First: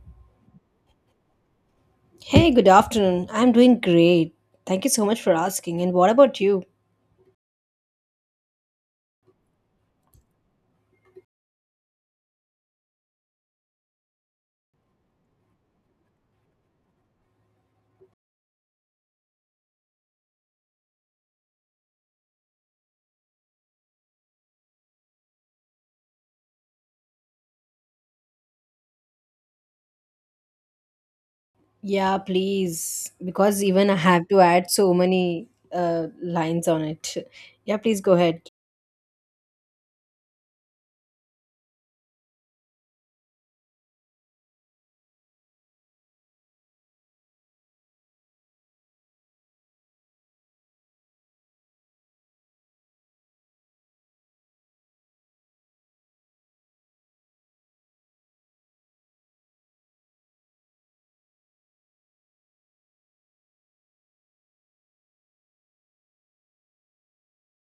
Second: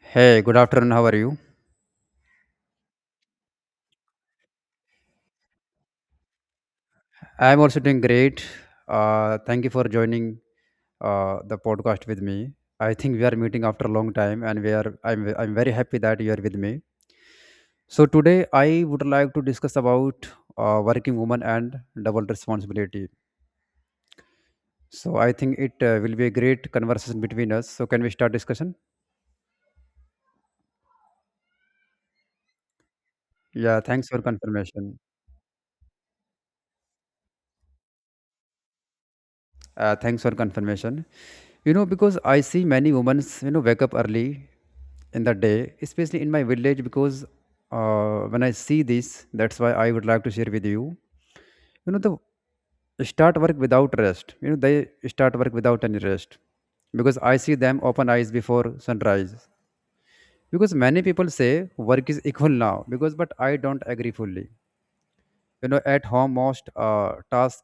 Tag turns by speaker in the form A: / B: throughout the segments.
A: Hey, good afternoon. How are you?
B: Hey, good afternoon. I'm doing great. Thank you so much for asking. And what about you?
A: I'm also doing great. Thank you for joining the podcast with me. I think we are meeting after a long time, and we are. I'm very happy that you are with me. So today, I would like to discuss about working woman and double responsibility. So I think it will be a great conversation between us. So can we start discussion?
B: Yeah, please. Because
A: Yeah.
B: even I
A: Thanks for
B: have to add so
A: confirmation.
B: many lines on it. Yeah, please go ahead.
A: Thanks for confirmation. You know, because I see many women, you know, wake up early in the day, especially in my village, because when I see this, that's why I would like to share with you. You know, the start work without rest. You know, they start work without any rest because I see them open eyes before sunrise. Because many people say work is equal now, because but I don't agree fully, you know, at home most tasks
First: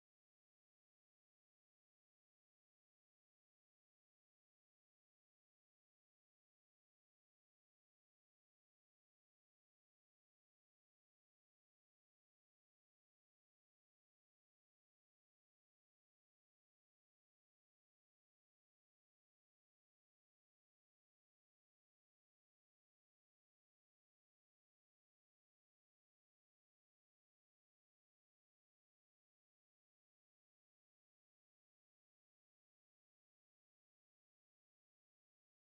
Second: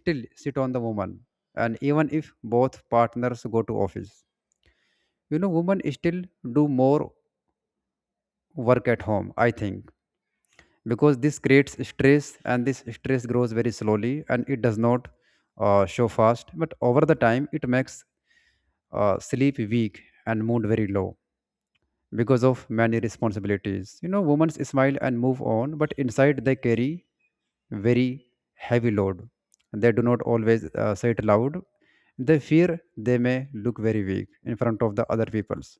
A: still sit on the woman, and even if both partners go to office, you know, women still do more work at home, I think, because this creates stress and this stress grows very slowly and it does not show fast, but over the time it makes sleep weak and mood very low. Because of many responsibilities, you know, women smile and move on, but inside they carry very heavy load. They do not always say it loud. They fear they may look very weak in front of the other peoples,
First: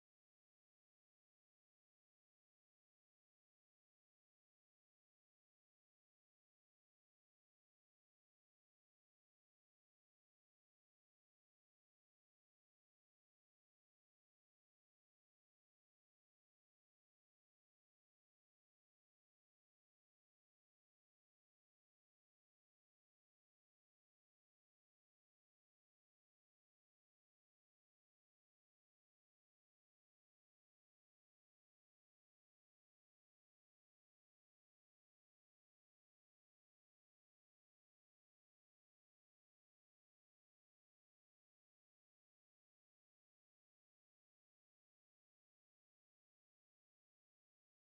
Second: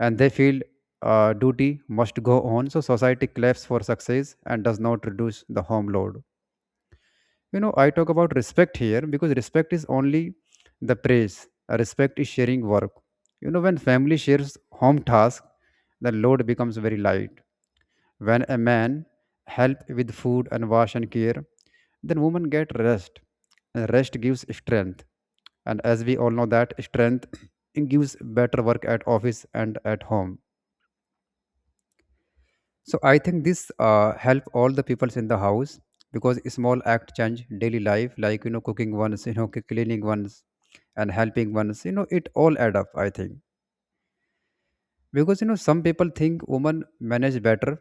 A: and they feel duty must go on. So society claps for success and does not reduce the home load. You know, I talk about respect here because respect is only the praise. Respect is sharing work. You know, when family shares home task, the load becomes very light. When a man help with food and wash and care, then women get rest. And rest gives strength. And as we all know that strength gives better work at office and at home. So I think this help all the peoples in the house, because small act change daily life, like, you know, cooking ones, you know, cleaning ones and helping ones, you know, it all add up, I think. Because, you know, some people think women manage better,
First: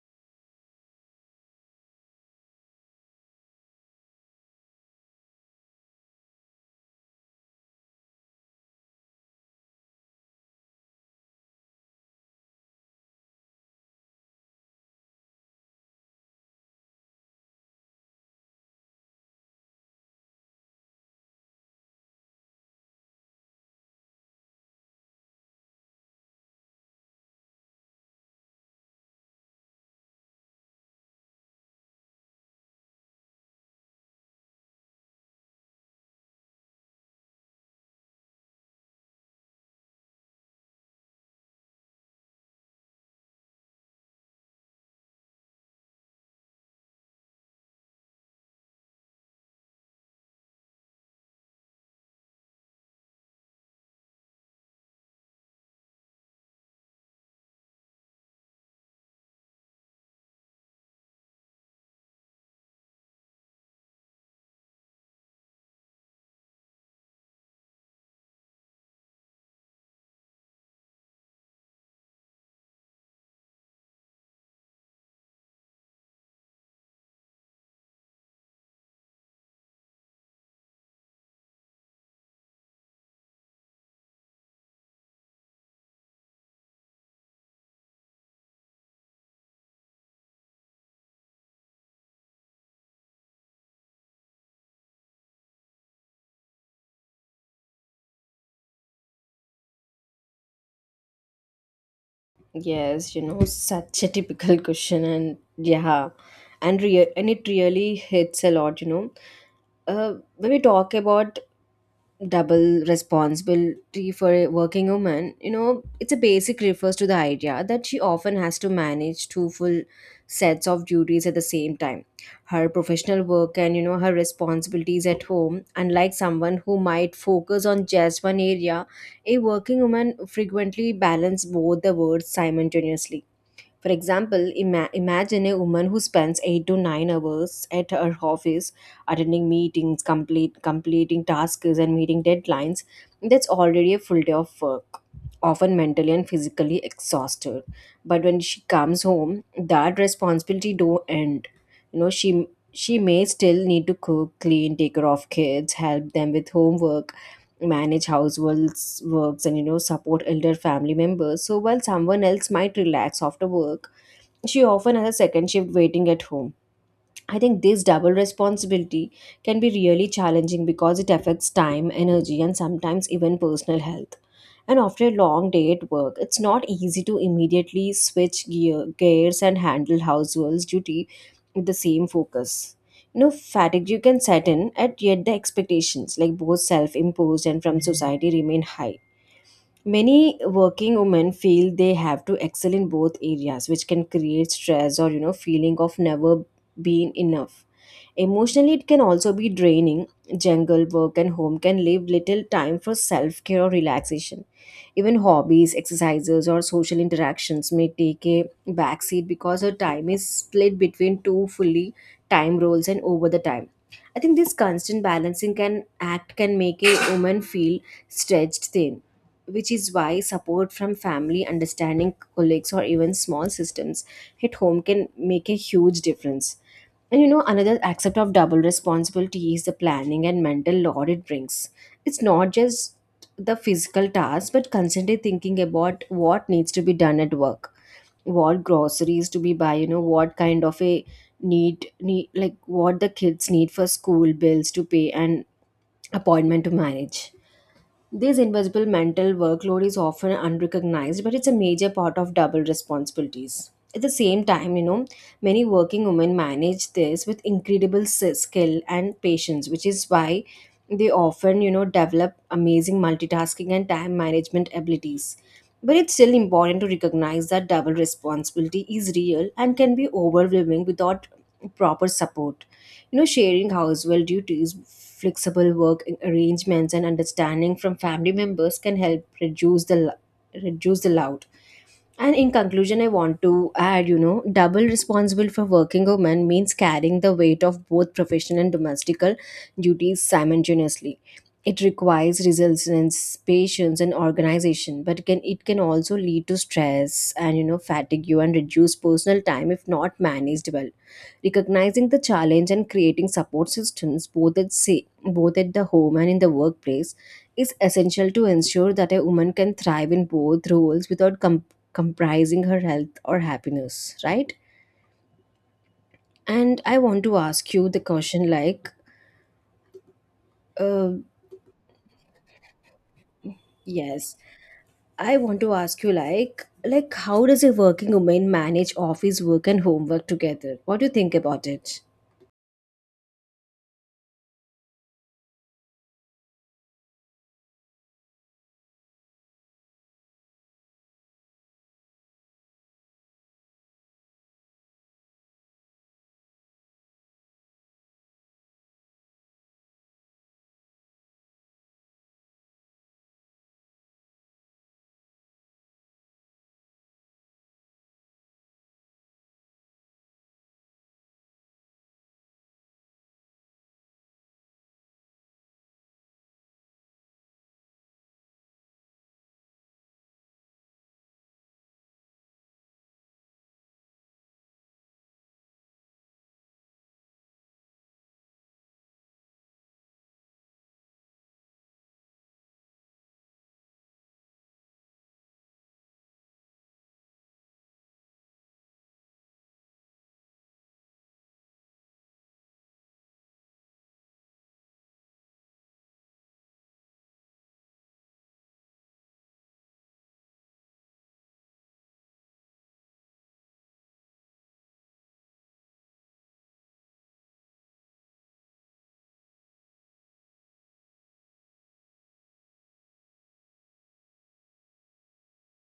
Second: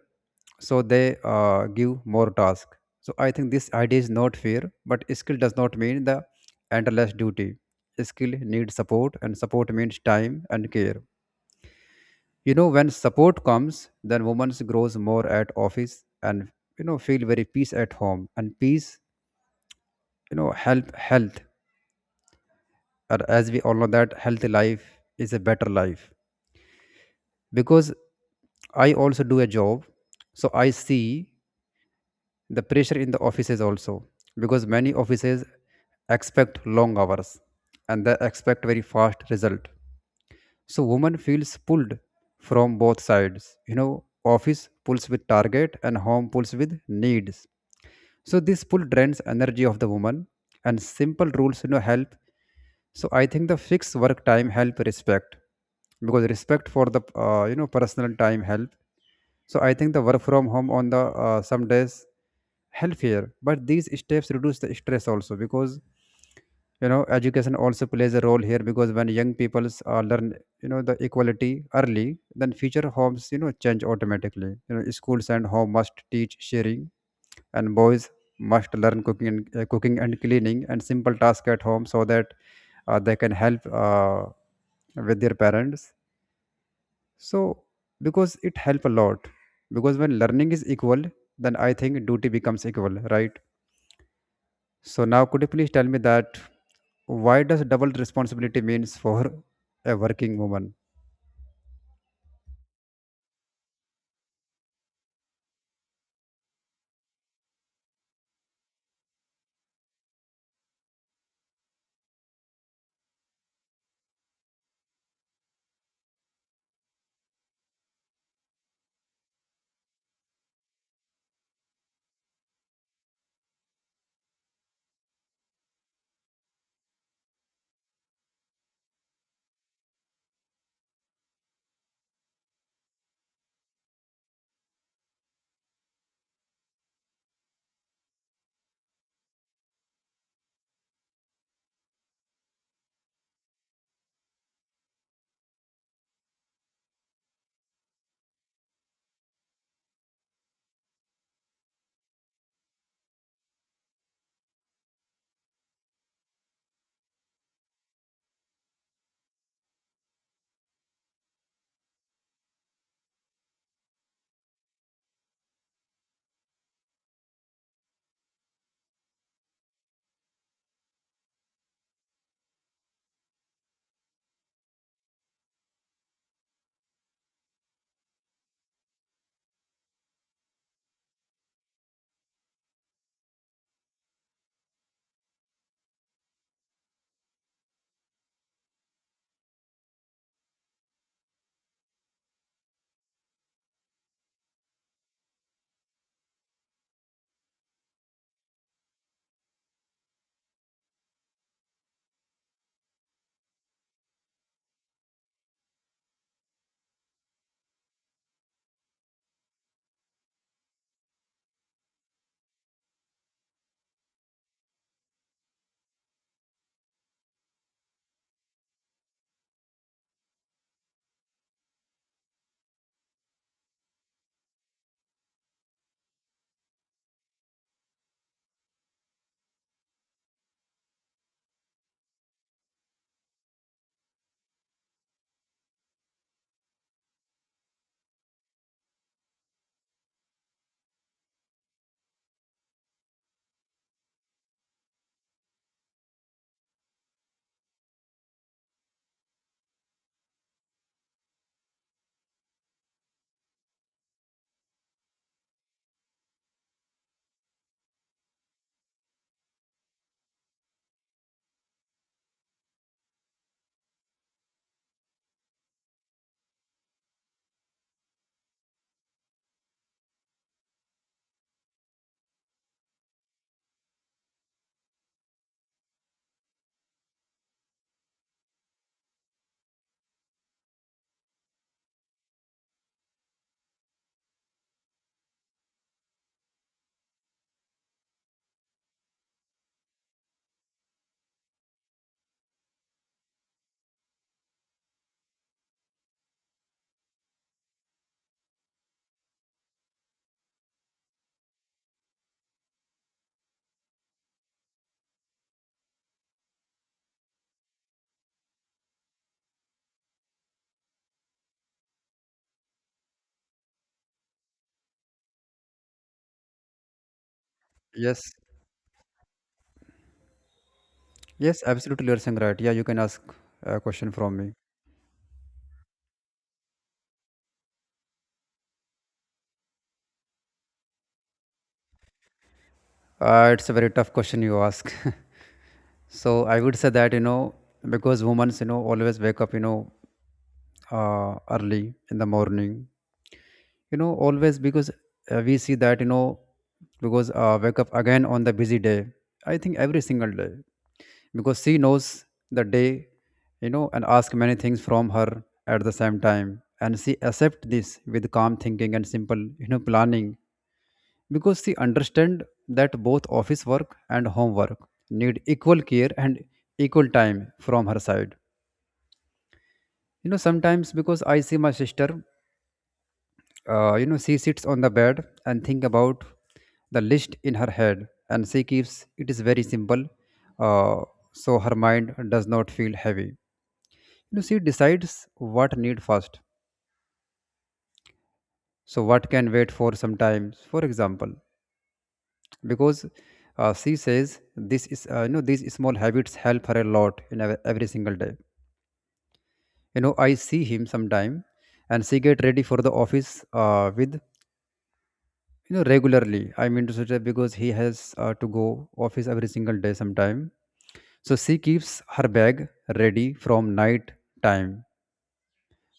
A: so they give more task. So I think this idea is not fair, but skill does not mean the endless duty. Skill needs support and support means time and care. You know, when support comes, then women grows more at office and, you know, feel very peace at home, and peace, you know, help health. And as we all know that healthy life is a better life. Because I also do a job, so I see the pressure in the offices also, because many offices expect long hours and they expect very fast result. So woman feels pulled from both sides. You know, office pulls with target and home pulls with needs. So this pull drains energy of the woman, and simple rules, you know, help. So I think the fixed work time help respect, because respect for the you know personal time help. So I think the work from home on the some days healthier, but these steps reduce the stress also. Because, you know, education also plays a role here, because when young peoples learn, you know, the equality early, then future homes, you know, change automatically. You know, schools and home must teach sharing, and boys must learn cooking and cleaning and simple tasks at home, so that they can help with their parents. So, because it help a lot. Because when learning is equal, then I think duty becomes equal, right? So now, could you please tell me that why does double responsibility means for a working woman?
B: Yes, you know, such a typical question, and yeah, and real and it really hits a lot, you know. Uh, when we talk about double responsibility for a working woman, you know, it's a basic refers to the idea that she often has to manage two full sets of duties at the same time, her professional work and, you know, her responsibilities at home. Unlike someone who might focus on just one area, a working woman frequently balance both the words simultaneously. For example, imagine a woman who spends 8 to 9 hours at her office, attending meetings, complete completing tasks, and meeting deadlines. That's already a full day of work, often mentally and physically exhausted. But when she comes home, that responsibility don't end. You know, she may still need to cook, clean, take care of kids, help them with homework, manage households works, and, you know, support elder family members, so while someone else might relax after work she often has a second shift waiting at home. I think this double responsibility can be really challenging because it affects time, energy, and sometimes even personal health. And after a long day at work, it's not easy to immediately switch gears and handle household duty with the same focus. You know, fatigue you can set in, at yet the expectations, like both self imposed and from society, remain high. Many working women feel they have to excel in both areas, which can create stress or, you know, feeling of never being enough. Emotionally, it can also be draining. Jungle work and home can leave little time for self care or relaxation. Even hobbies, exercises, or social interactions may take a backseat because her time is split between two fully time roles and over the time. I think this constant balancing can make a woman feel stretched thin, which is why support from family, understanding colleagues, or even small systems at home can make a huge difference. And, you know, another aspect of double responsibility is the planning and mental load it brings. It's not just the physical task, but constantly thinking about what needs to be done at work, what groceries to be buy, you know, what kind of a need like what the kids need for school, bills to pay, and appointment to manage. This invisible mental workload is often unrecognized, but it's a major part of double responsibilities. At the same time, you know, many working women manage this with incredible skill and patience, which is why they often, you know, develop amazing multitasking and time management abilities. But it's still important to recognize that double responsibility is real and can be overwhelming without proper support. You know, sharing household duties, flexible work arrangements, and understanding from family members can help reduce the loud. And in conclusion, I want to add, you know, double responsible for working woman means carrying the weight of both professional and domestical duties simultaneously. It requires resilience, patience, and organization, but can also lead to stress and, you know, fatigue and reduce personal time if not managed well. Recognizing the challenge and creating support systems both at the home and in the workplace is essential to ensure that a woman can thrive in both roles without comprising her health or happiness, right? And I want to ask you the
A: Yes,
B: question, like, uh,
A: yes, absolutely, you're saying right. Yeah, you can ask a question
B: yes,
A: from me.
B: I want to ask you, like how does a working woman manage office work and homework together? What do you think about it?
A: It's a very tough question you ask. So I would say that, you know, because women, you know, always wake up, you know, early in the morning, you know, always, because we see that, you know, because wake up again on the busy day. I think every single day, because she knows the day, you know, and ask many things from her at the same time. And she accept this with calm thinking and simple, you know, planning, because she understand that both office work and homework need equal care and equal time from her side. You know, sometimes, because I see my sister. You know, she sits on the bed and think about the list in her head, and she keeps it is very simple, uh, so her mind does not feel heavy. You know, she decides what need first, so what can wait for sometimes. For example, because she says this is, you know, these small habits help her a lot in every single day. You know, I see him sometime, and she get ready for the office with, you know, regularly. I mean to say that because he has to go office every single day sometime, so she keeps her bag ready from night time.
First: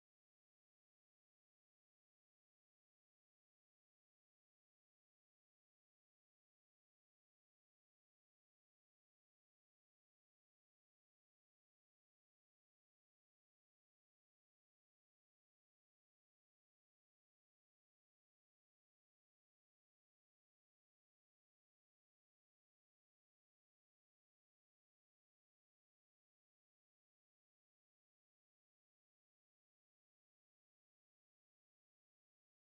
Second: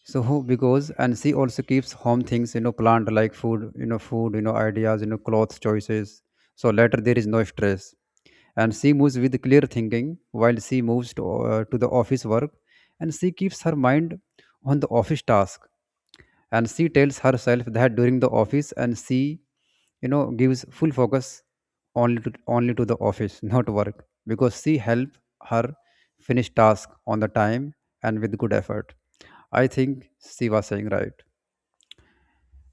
A: So because and she also keeps home things, you know, plant, like food, you know, food, you know, ideas, you know, clothes choices, so later there is no stress. And she moves with clear thinking while she moves to the office work, and she keeps her mind on the office task. And she tells herself that during the office and she, you know, gives full focus only to the office not work, because she help her finish task on the time and with good effort, I think. She was saying right.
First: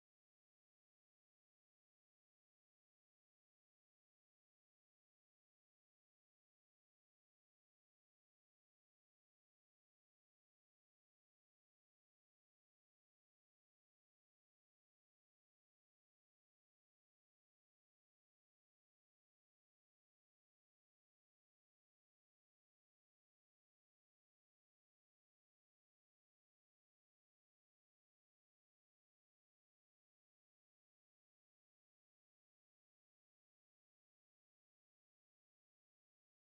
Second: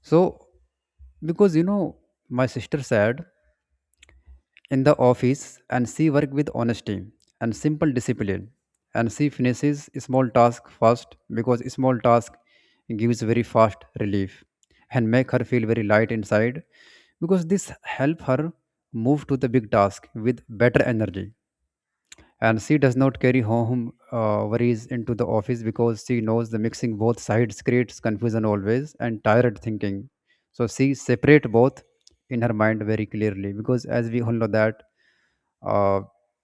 A: So, because, you know, my sister said, in the office and she works with honesty and simple discipline, and she finishes small task fast, because small task gives very fast relief and make her feel very light inside, because this help her move to the big task with better energy. And she does not carry home worries into the office, because she knows the mixing both sides creates confusion always and tired thinking. So she separate both in her mind very clearly, because as we all know that, uh,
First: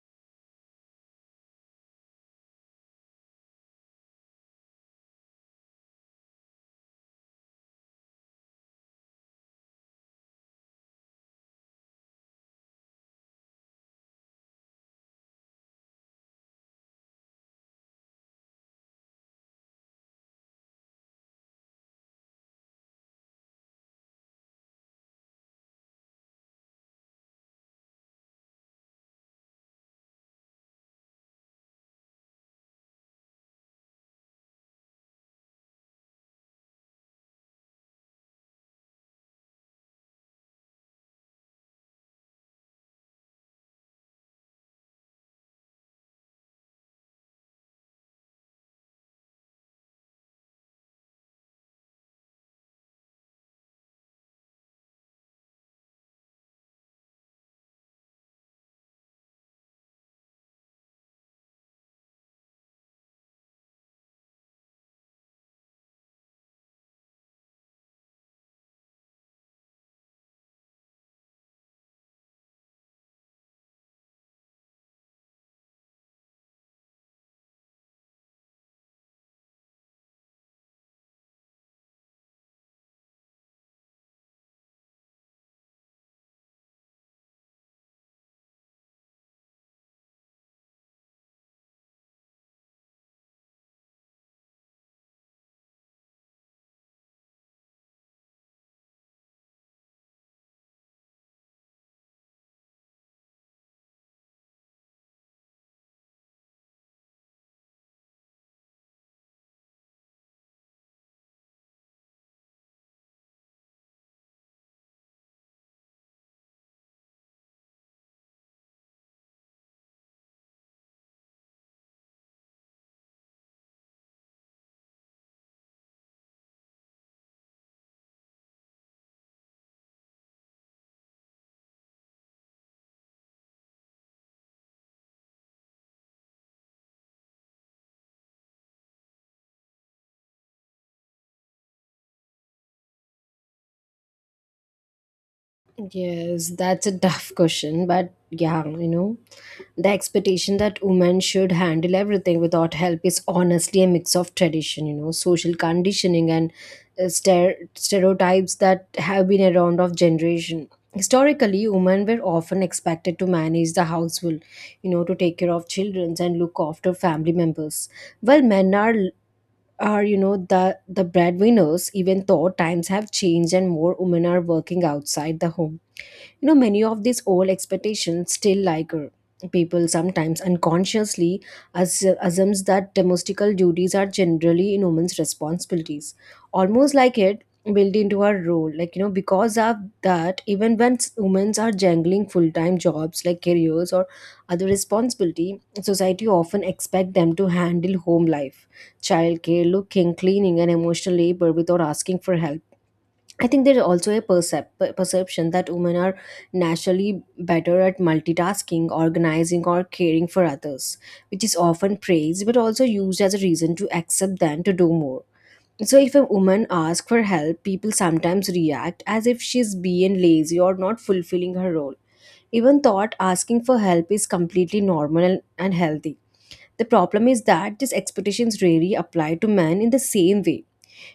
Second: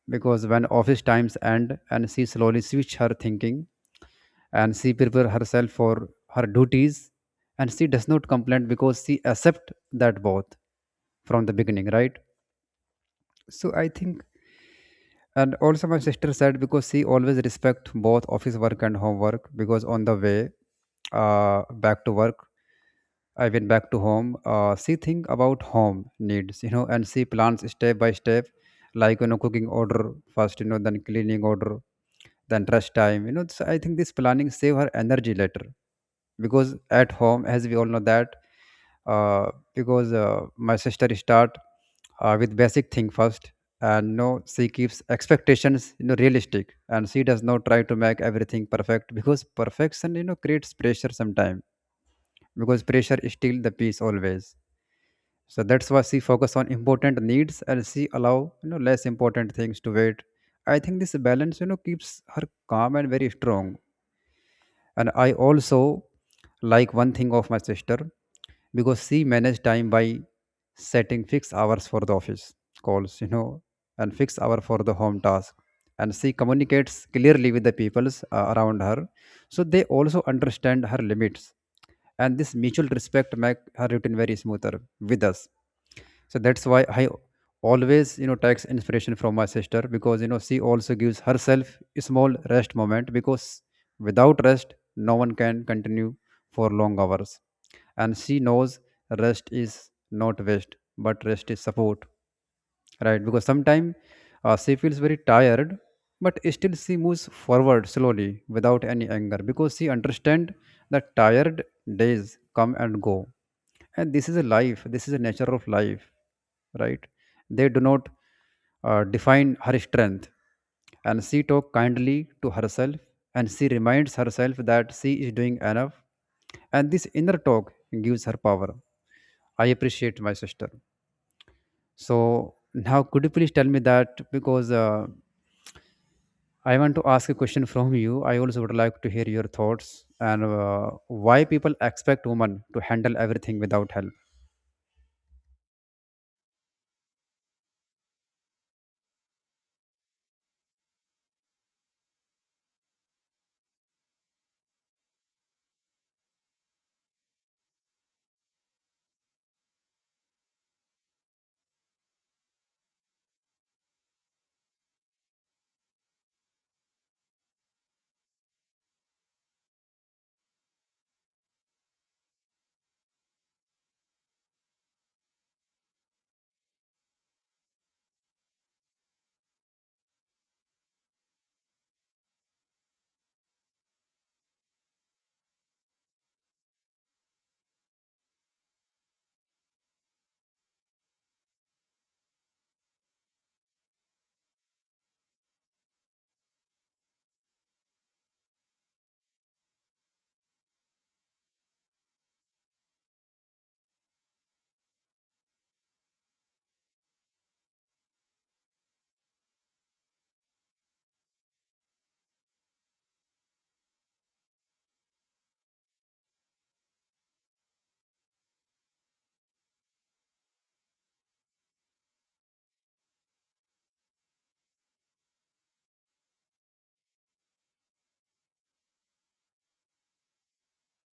A: because when office times end and she slowly switch her thinking and she prepare herself for her duties, and she does not complain because she accept that both from the beginning, right? So I think, and also my sister said because she always respect both office work and homework. Because on the way back to work, I went back to home. She think about home needs, you know, and she plans step by step, like, you know, cooking order first, you know, then cleaning order, then rest time, you know. So I think this planning save her energy later. Because at home, as we all know that, because my sister start with basic thing first, and no, she keeps expectations, you know, realistic, and she does not try to make everything perfect, because perfection, you know, creates pressure sometime, because pressure steal the peace always. So that's why she focus on important needs, and she allow, you know, less important things to wait. I think this balance, you know, keeps her calm and very strong. And I also like one thing of my sister, because she managed time by setting fixed hours for the office calls, you know, and fixed hour for the home task. And she communicates clearly with the peoples around her, so they also understand her limits. And this mutual respect make her routine very smoother with us. So that's why I always, you know, takes inspiration from my sister, because, you know, she also gives herself a small rest moment, because without rest no one can continue for long hours. And she knows rest is not waste, but rest is support, right? Because sometimes she feels very tired, but still she moves forward slowly without any anger, because she understand that tired days come and go, and this is a life, this is a nature of life, right? They do not define her strength. And she talks kindly to herself, and she reminds herself that she is doing enough, and this inner talk gives her power. I appreciate my sister. So now could you please tell me that, because I want to ask a question from you, I also would like to hear your thoughts, and why people expect women to handle everything without help?
B: Yes, that's a tough question, but yeah, you know. The expectation that women should handle everything without help is honestly a mix of tradition, you know, social conditioning, and stereotypes that have been around of generation. Historically, women were often expected to manage the household, you know, to take care of children and look after family members. While men are, you know, the breadwinners, even though times have changed and more women are working outside the home, you know, many of these old expectations still linger. People sometimes unconsciously as- assumes that domestical duties are generally in women's responsibilities, almost like it built into our role, like, you know, because of that, even when women are jangling full-time jobs like careers or other responsibility, society often expect them to handle home life, childcare, looking, cleaning, and emotional labor without asking for help. I think there's also a perception that women are naturally better at multitasking, organizing, or caring for others, which is often praised but also used as a reason to accept them to do more. So, if a woman asks for help, people sometimes react as if she's being lazy or not fulfilling her role. Even thought asking for help is completely normal and healthy. The problem is that these expectations rarely apply to men in the same way.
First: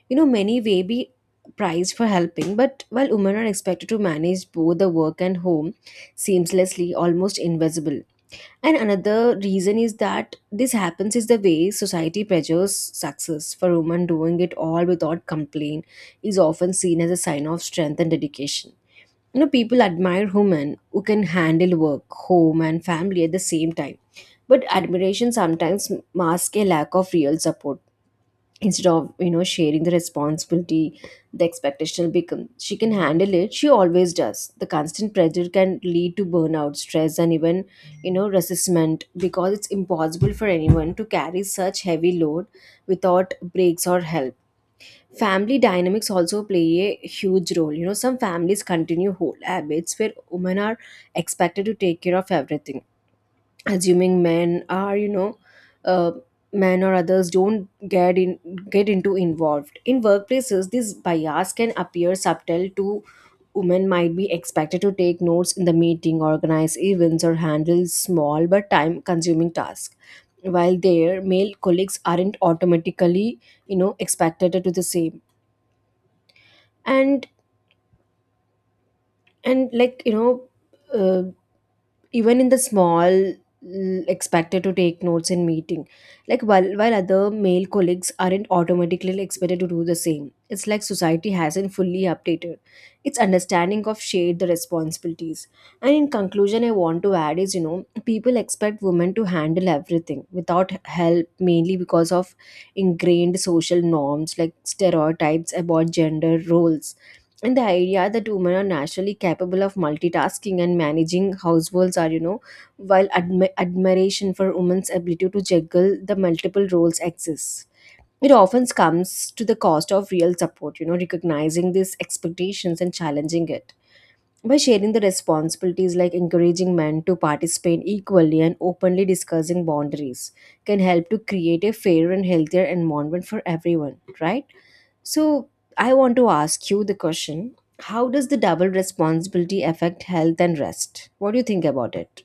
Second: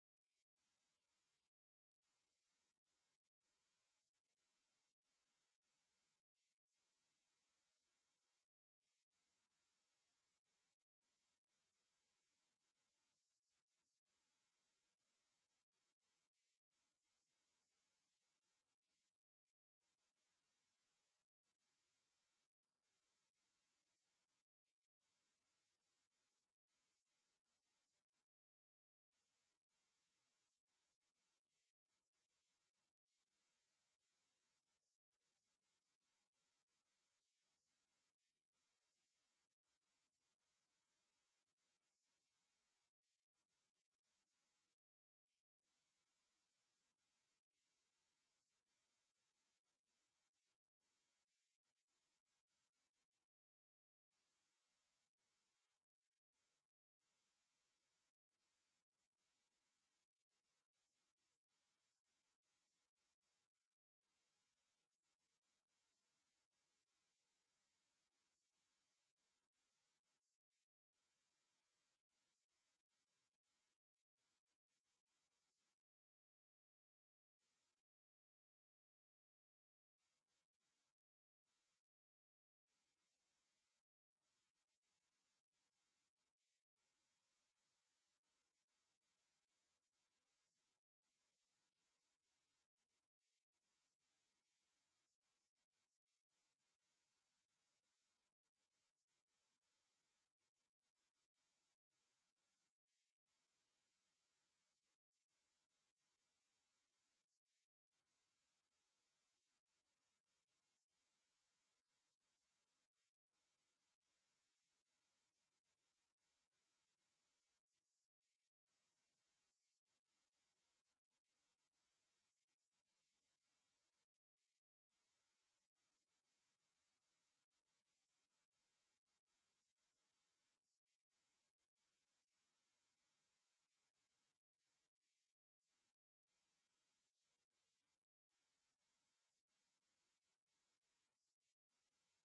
B: You know, many may be prized for helping, but while women are expected to manage both the work and home seamlessly, almost invisible. And another reason is that this happens is the way society pressures success. For women, doing it all without complaint is often seen as a sign of strength and dedication. You know, people admire women who can handle work, home, and family at the same time. But admiration sometimes masks a lack of real support, instead of, you know, sharing the responsibility. The expectation will become she can handle it, she always does. The constant pressure can lead to burnout, stress, and even, you know, resistment, because it's impossible for anyone to carry such heavy load without breaks or help. Family dynamics also play a huge role. You know, some families continue whole habits where women are expected to take care of everything, assuming men are, you know, uh, men or others don't get into involved. In workplaces, this bias can appear subtle to. Women might be expected to take notes in the meeting, organize events, or handle small but time consuming tasks, while their male colleagues aren't automatically, you know, expected to do the same. And and, like, you know, uh, even in the small expected to take notes in meeting, like, while other male colleagues aren't automatically expected to do the same. It's like society hasn't fully updated its understanding of shared the responsibilities. And in conclusion, I want to add is, you know, people expect women to handle everything without help mainly because of ingrained social norms like stereotypes about gender roles and the idea that women are naturally capable of multitasking and managing households are, you know, while admiration for women's ability to juggle the multiple roles exists, it often comes to the cost of real support. You know, recognizing these expectations and challenging it by sharing the responsibilities, like encouraging men to participate equally and openly discussing boundaries, can help to create a fairer and healthier environment for everyone, right? So, I want to ask you the question, how does the double responsibility affect health and rest? What do you think about it?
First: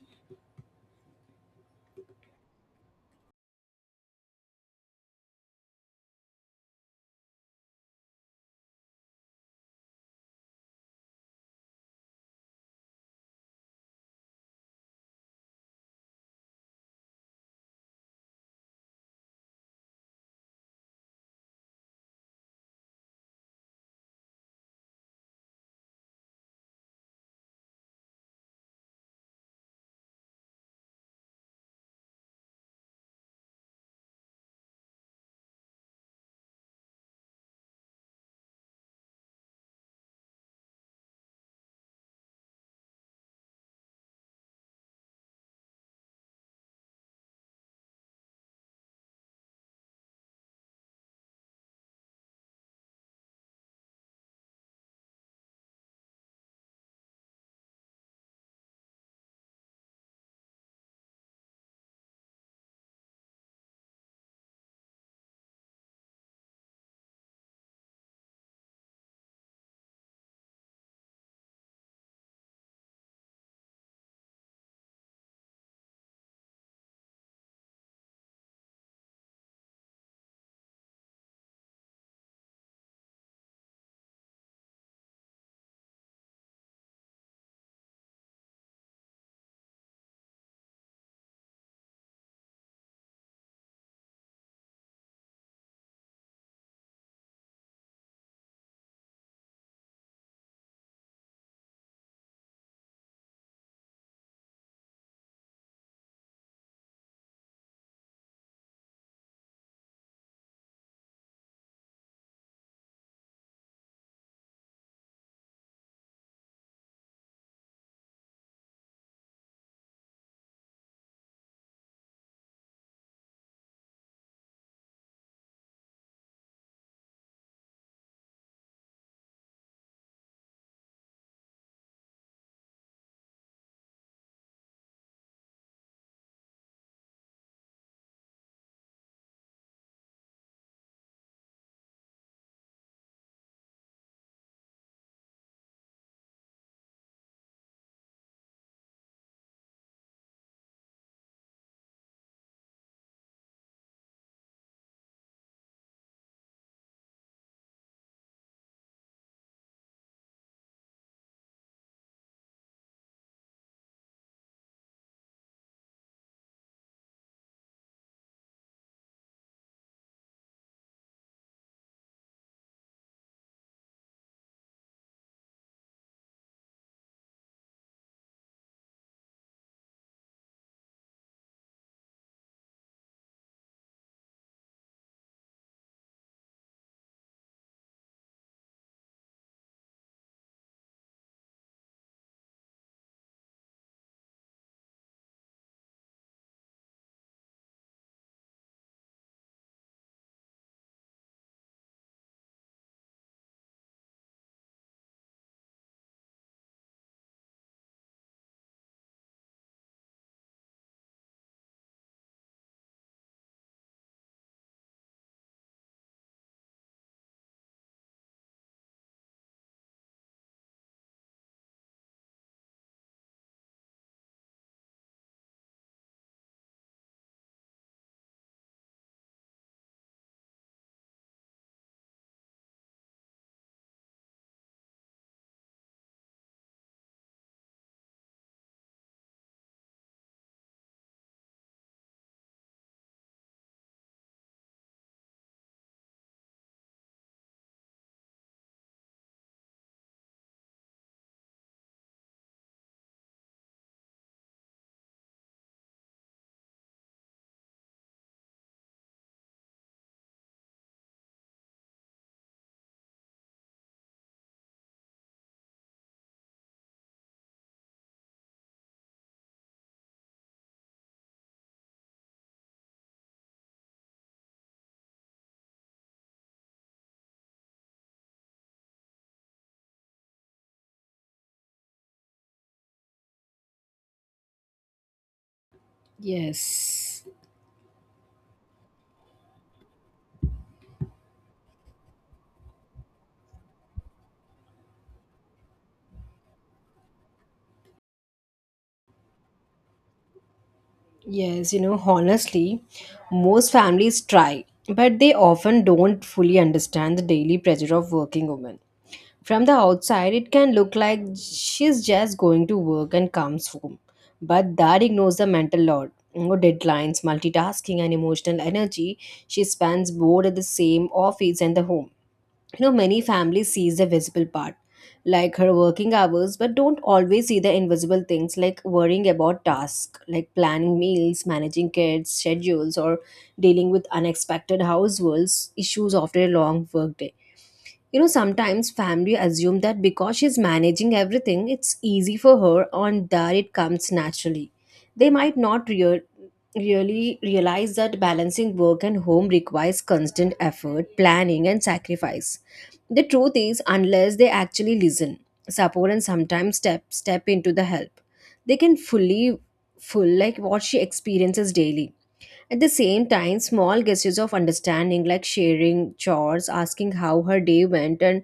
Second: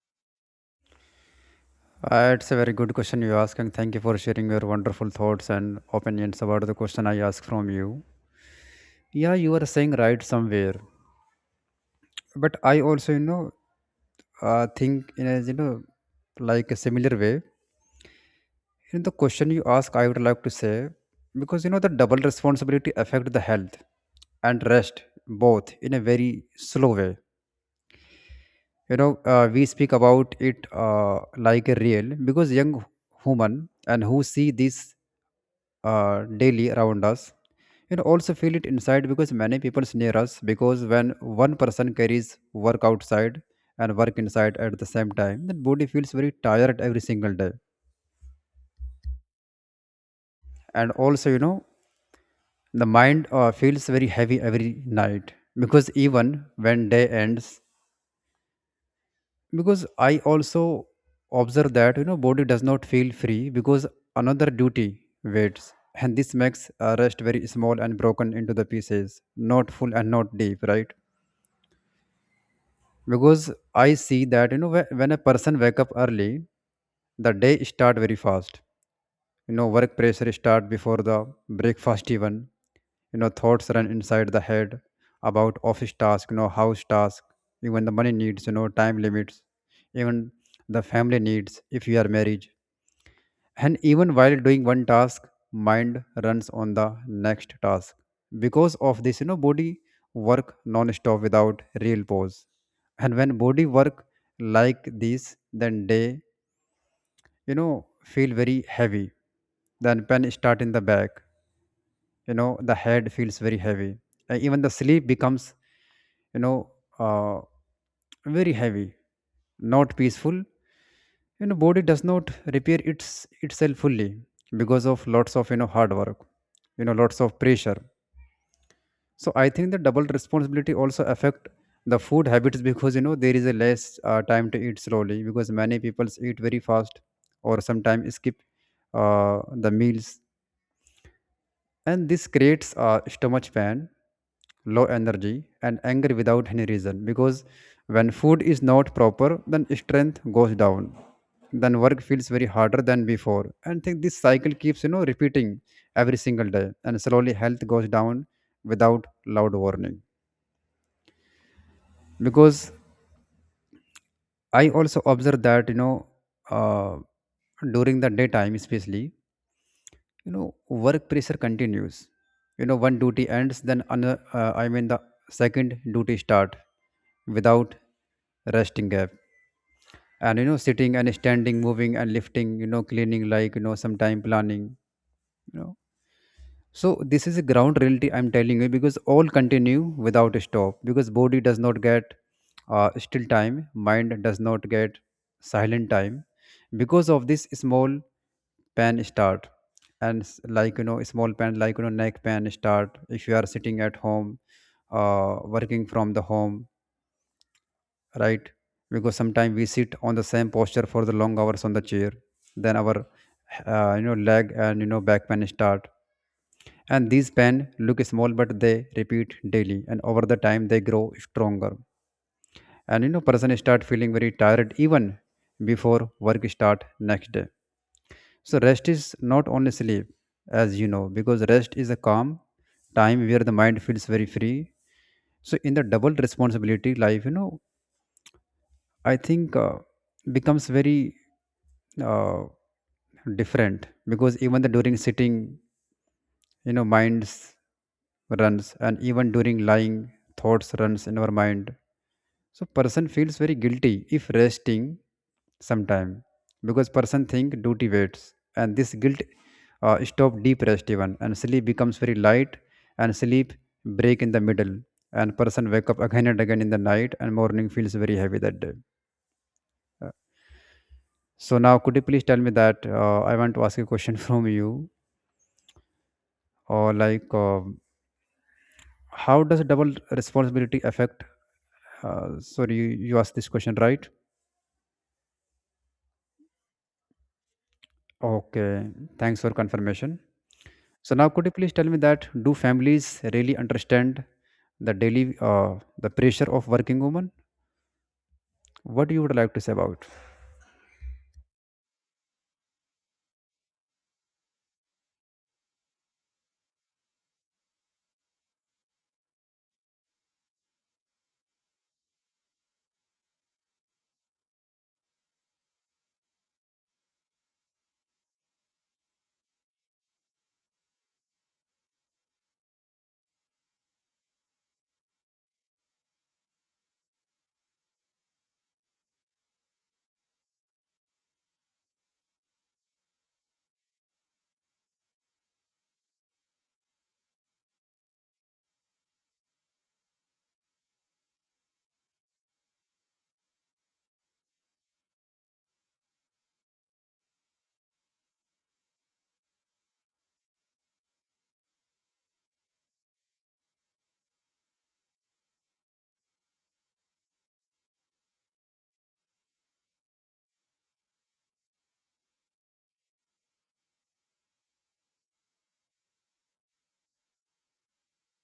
A: It's a very good question you ask, and thank you for sharing your wonderful thoughts and opinions about the question I asked from you. Yeah, you are saying right somewhere, but I also, you know, think in a like a similar way. In the question you ask, I would like to say because you know the double responsibility affect the health and rest both in a very slow way, you know, we speak about it, uh, like a real, because young human and who see this, uh, daily around us, you know, also feel it inside because many people near us, because when one person carries work outside and work inside at the same time, the body feels very tired every single day, and also, you know, the mind feels very heavy every night, because even when day ends, because I also observe that, you know, body does not feel free because another duty waits, and this makes rest very small and broken into the pieces, not full and not deep, right? Because I see that, you know, when a person wake up early, the day start very fast, you know, work pressure start before the breakfast even, you know, thoughts run inside the head about office task, you know, house task, even the money needs, you know, time limits, even the family needs if you are married, and even while doing one task, mind runs on the next task. Because of this, you know, body work non-stop without real pause, and when body work like this, then day, you know, feel very heavy, then pen start in the back, you know, the head feels very heavy, and even the sleep becomes, you know, uh, very heavy, not peaceful. You know, body does not repair itself fully because of lots of, you know, hard work, you know, lots of pressure. So I think the double responsibility also affect the food habits, because you know there is a less time to eat slowly, because many people eat very fast or sometimes skip the meals, and this creates stomach pain, low energy, and anger without any reason. Because when food is not proper, then strength goes down, then work feels very harder than before, and think this cycle keeps, you know, repeating every single day, and slowly health goes down without loud warning. Because I also observe that, you know, uh, during the daytime especially, you know, work pressure continues. You know, one duty ends then another, I mean the second duty start without resting gap, and you know, sitting and standing, moving and lifting, you know, cleaning, like, you know, sometime planning, you know. So this is a ground reality I'm telling you, because all continue without a stop, because body does not get still time, mind does not get silent time. Because of this, small pan start, and like, you know, small pan, like, you know, neck pan start if you are sitting at home, working from the home, right? Because sometimes we sit on the same posture for the long hours on the chair, then our you know, leg, and you know, back pain start, and these pan look small, but they repeat daily, and over the time they grow stronger. And you know, person start feeling very tired even before work start next day. So rest is not only sleep, as you know, because rest is a calm time where the mind feels very free. So in the double responsibility life, you know, I think becomes very uh, different, because even the during sitting, you know, minds runs, and even during lying, thoughts runs in our mind, so person feels very guilty if resting sometime, because person think duty waits, and this guilt stop deep rest even, and sleep becomes very light, and sleep break in the middle, and person wake up again and again in the night, and morning feels very heavy that day. So now could you please tell me that, I want to ask a question from you, or like how does double responsibility affect, sorry, you asked this question, right?
B: Yes.
A: Okay, thanks for confirmation. So now could you please tell me that, do families really understand the daily the pressure of working woman, what you would like to say about?
B: Yes, you know, honestly, most families try, but they often don't fully understand the daily pressure of working women. From the outside, it can look like she's just going to work and comes home, but that ignores the mental load, you know, deadlines, multitasking, and emotional energy she spends both at the same office and the home. You know, many families sees the visible part like her working hours, but don't always see the invisible things like worrying about tasks like planning meals, managing kids schedules, or dealing with unexpected household issues after a long workday. You know, sometimes family assume that because she's managing everything, it's easy for her and that it comes naturally. They might not really realize that balancing work and home requires constant effort, planning, and sacrifice. The truth is, unless they actually listen, support, and sometimes step into the help, they can fully full like what she experiences daily. At the same time, small gestures of understanding, like sharing chores, asking how her day went, and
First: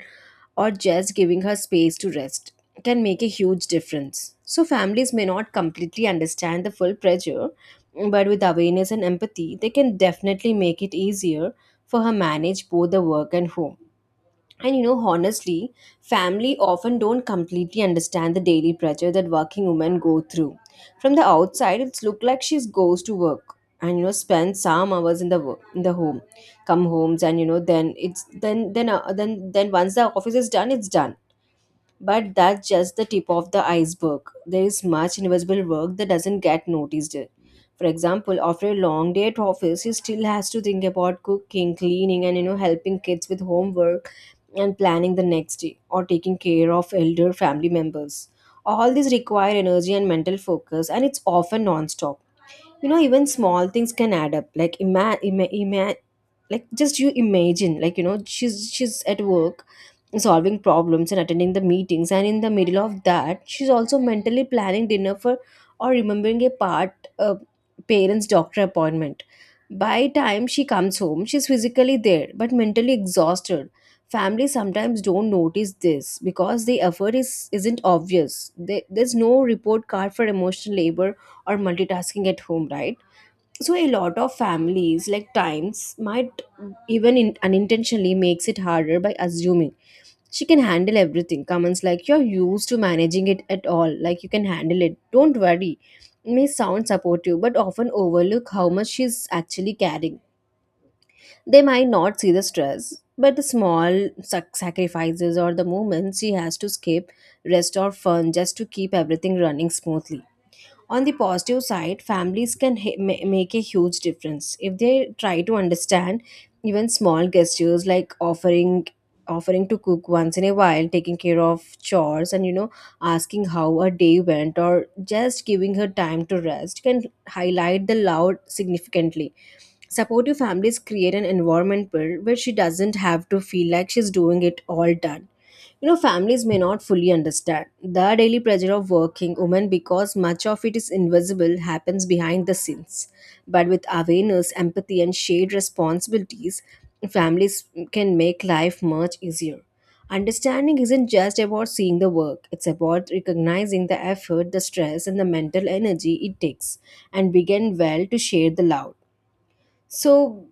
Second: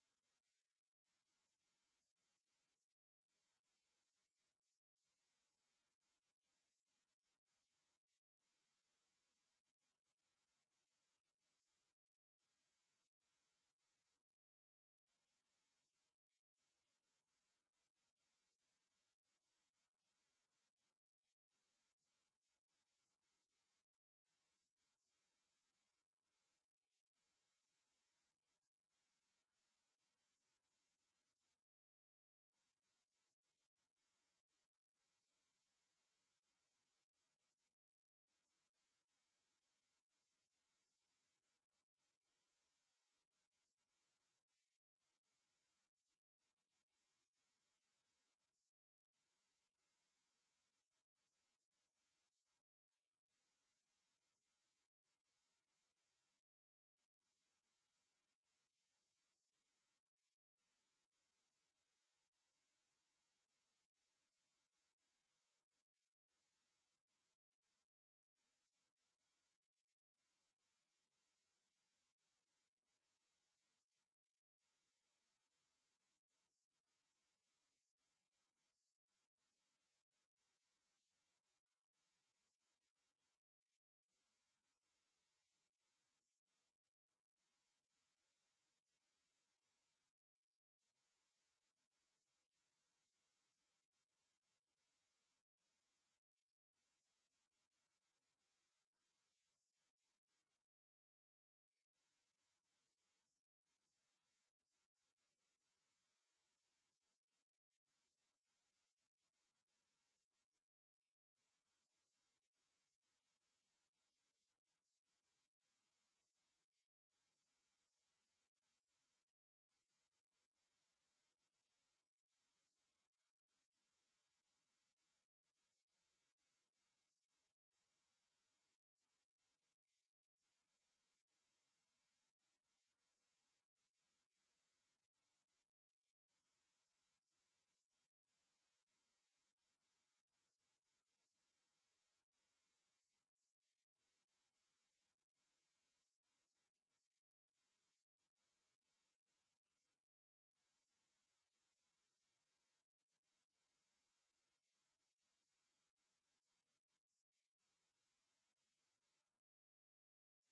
B: or just giving her space to rest, can make a huge difference. So, families may not completely understand the full pressure, but with awareness and empathy, they can definitely make it easier for her manage both the work and home. And you know, honestly, family often don't completely understand the daily pressure that working women go through. From the outside, it's look like she goes to work and you know spends some hours in the work, in the home, come homes and you know then it's then once the office is done, it's done. But that's just the tip of the iceberg. There is much invisible work that doesn't get noticed. For example, after a long day at office, he still has to think about cooking, cleaning, and you know helping kids with homework and planning the next day or taking care of elder family members. All these require energy and mental focus, and it's often non-stop. You know even small things can add up, like just you imagine, like you know she's at work solving problems and attending the meetings, and in the middle of that she's also mentally planning dinner for or remembering a part parents doctor appointment. By time she comes home she's physically there but mentally exhausted. Families sometimes don't notice this because the effort is isn't obvious. There's no report card for emotional labor or multitasking at home, right? So a lot of families like times might unintentionally makes it harder by assuming she can handle everything. Comments like you're used to managing it at all, like you can handle it, don't worry, may sound supportive but often overlook how much she's actually carrying. They might not see the stress but the small sacrifices or the moments she has to skip rest or fun just to keep everything running smoothly. On the positive side, families can make a huge difference if they try to understand. Even small gestures like offering to cook once in a while, taking care of chores, and you know asking how a day went, or just giving her time to rest can highlight the loud significantly. Supportive families create an environment where she doesn't have to feel like she's doing it all done. You know, families may not fully understand the daily pressure of working women because much of it is invisible, happens behind the scenes. But with awareness, empathy, and shared responsibilities, families can make life much easier. Understanding isn't just about seeing the work, it's about recognizing the effort, the stress, and the mental energy it takes, and begin well to share the love. So,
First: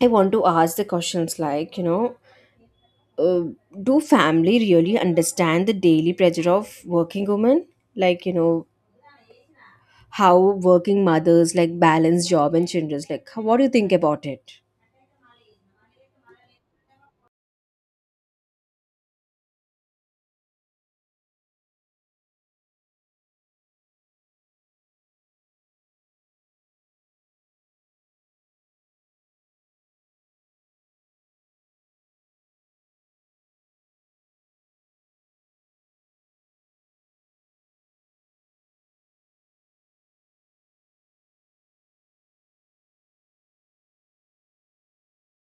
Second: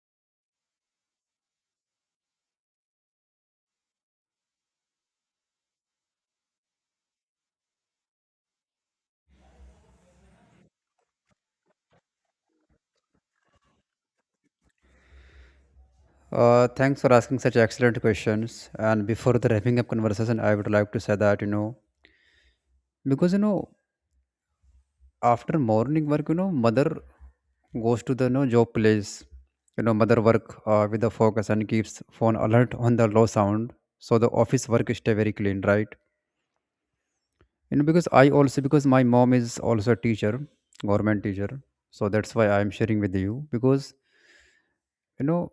B: I want to ask the questions like, you know, uh, do family really understand the daily pressure of working women, like you know, how working mothers like balance job and children's, like how, what do you think about it?
A: Thanks for asking such excellent questions, and before the wrapping up conversation, I would like to say that, you know, because you know, after morning work, you know, mother goes to the, you know, job place. You know, mother work with the focus and keeps phone alert on the low sound, so the office work stay very clean, right? You know, because I also, because my mom is also a teacher, government teacher, so that's why I am sharing with you. Because, you know,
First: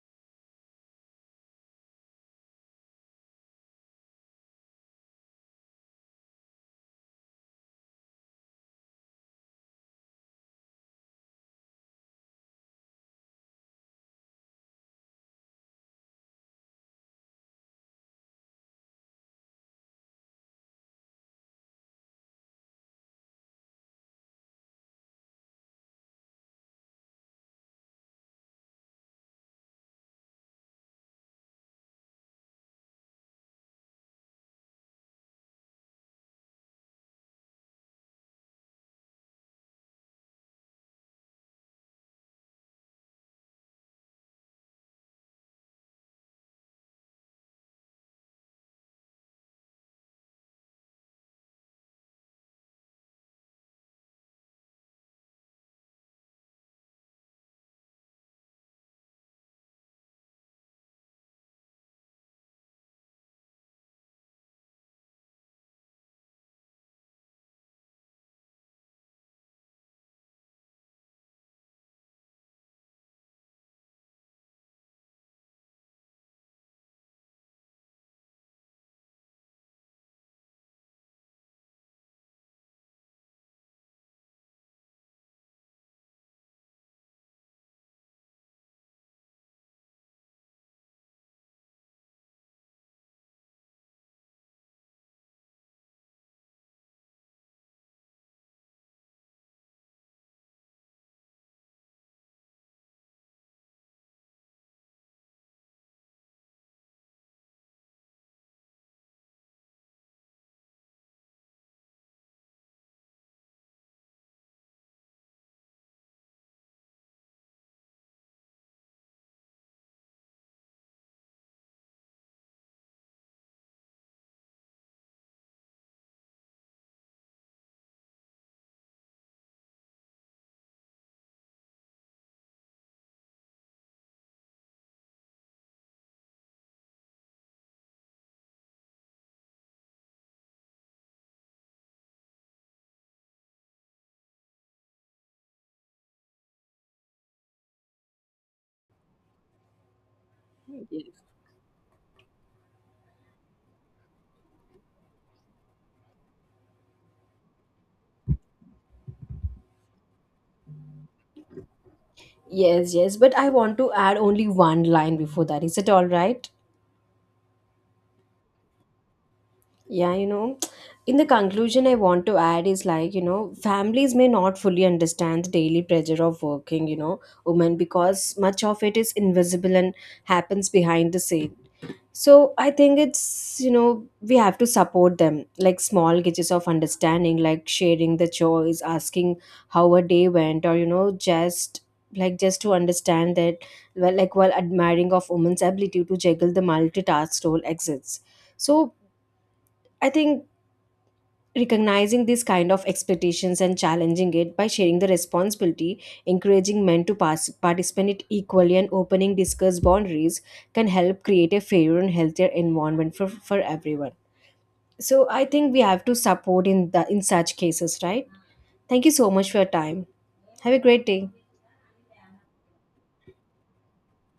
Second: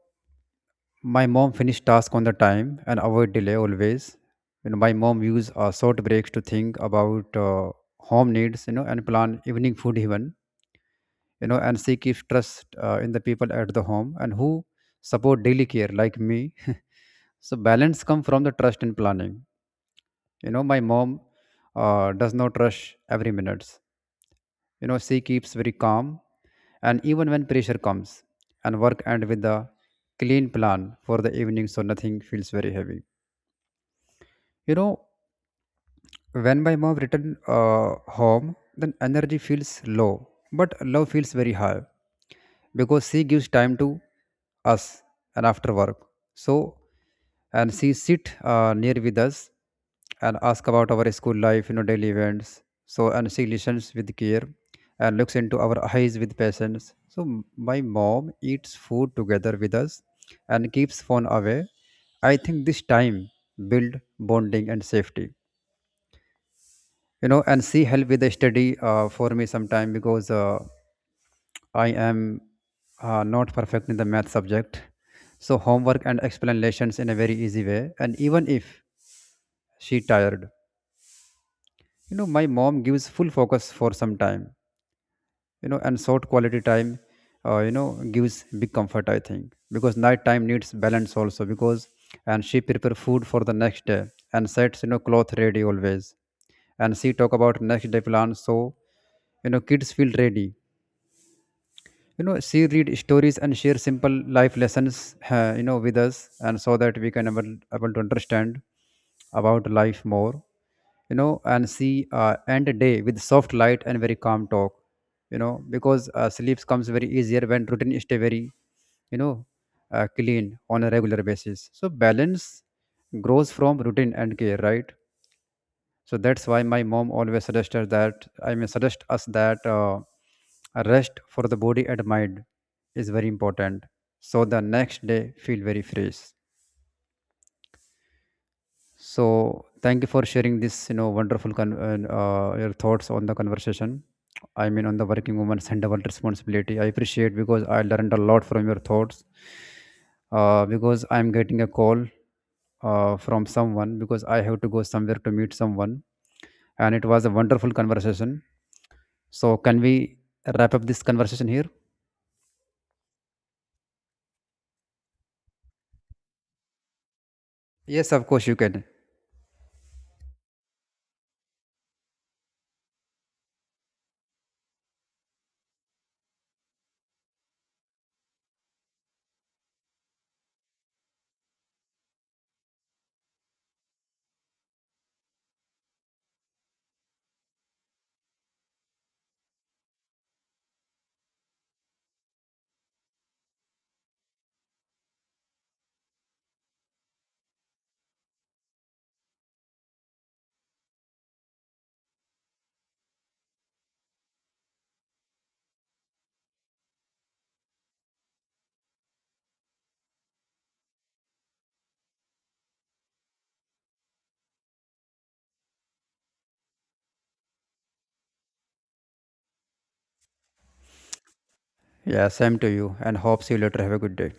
A: my mom finish task on the time and avoid delay always. You know, my mom use short breaks to think about home needs, you know, and plan evening food even, you know, and seek if trust in the people at the home, and who support daily care like me so balance come from the trust in planning. You know, my mom does not rush every minutes, you know, she keeps very calm and even when pressure comes, and work end with the clean plan for the evening, so nothing feels very heavy, you know. When my mom returned home, then energy feels low, but love feels very high, because she gives time to us and after work. So, and she sit near with us and ask about our school life, you know, daily events. So, and she listens with care and looks into our eyes with patience. So, my mom eats food together with us and keeps phone away. I think this time build bonding and safety. You know, and she helped with the study, for me sometime, because I am not perfect in the math subject, so homework and explanations in a very easy way, and even if she tired, you know, my mom gives full focus for some time. You know, and short quality time, you know, gives big comfort. I think because night time needs balance also, because and she prepare food for the next day, and sets, you know, cloth ready always, and she talk about next day plans, so you know kids feel ready. You know, she read stories and share simple life lessons, you know, with us, and so that we can able, able to understand about life more, you know, and see end a day with soft light and very calm talk. You know, because sleeps comes very easier when routine stay very, you know, clean on a regular basis, so balance grows from routine and care, right? So that's why my mom always suggested that I may suggest us that, a rest for the body and mind is very important, so the next day feel very fresh. So thank you for sharing this, you know, wonderful and, your thoughts on the conversation. I mean, on the working woman's and double responsibility. I appreciate, because I learned a lot from your thoughts. Because I'm getting a call, from someone, because I have to go somewhere to meet someone, and it was a wonderful conversation. So, can we wrap up this conversation here?
B: Yes, yes, but I want to add only one line before that, is it all right?
A: Yes, of course, you can.
B: Yeah, you know, in the conclusion I want to add is like you know families may not fully understand the daily pressure of working, you know, women, because much of it is invisible and happens behind the scenes. So I think it's, you know, we have to support them, like small gauges of understanding, like sharing the chores, asking how a day went, or, you know, just like just to understand that, well, like while admiring of women's ability to juggle the multitask role exists. So I think recognizing these kind of expectations and challenging it by sharing the responsibility, encouraging men to pass, participate equally, and opening discuss boundaries can help create a fairer and healthier environment for everyone. So I think we have to support in the in such cases, right? Thank you so much for your time. Have a great day.
A: Yeah, same to you, and hope see you later. Have a good day.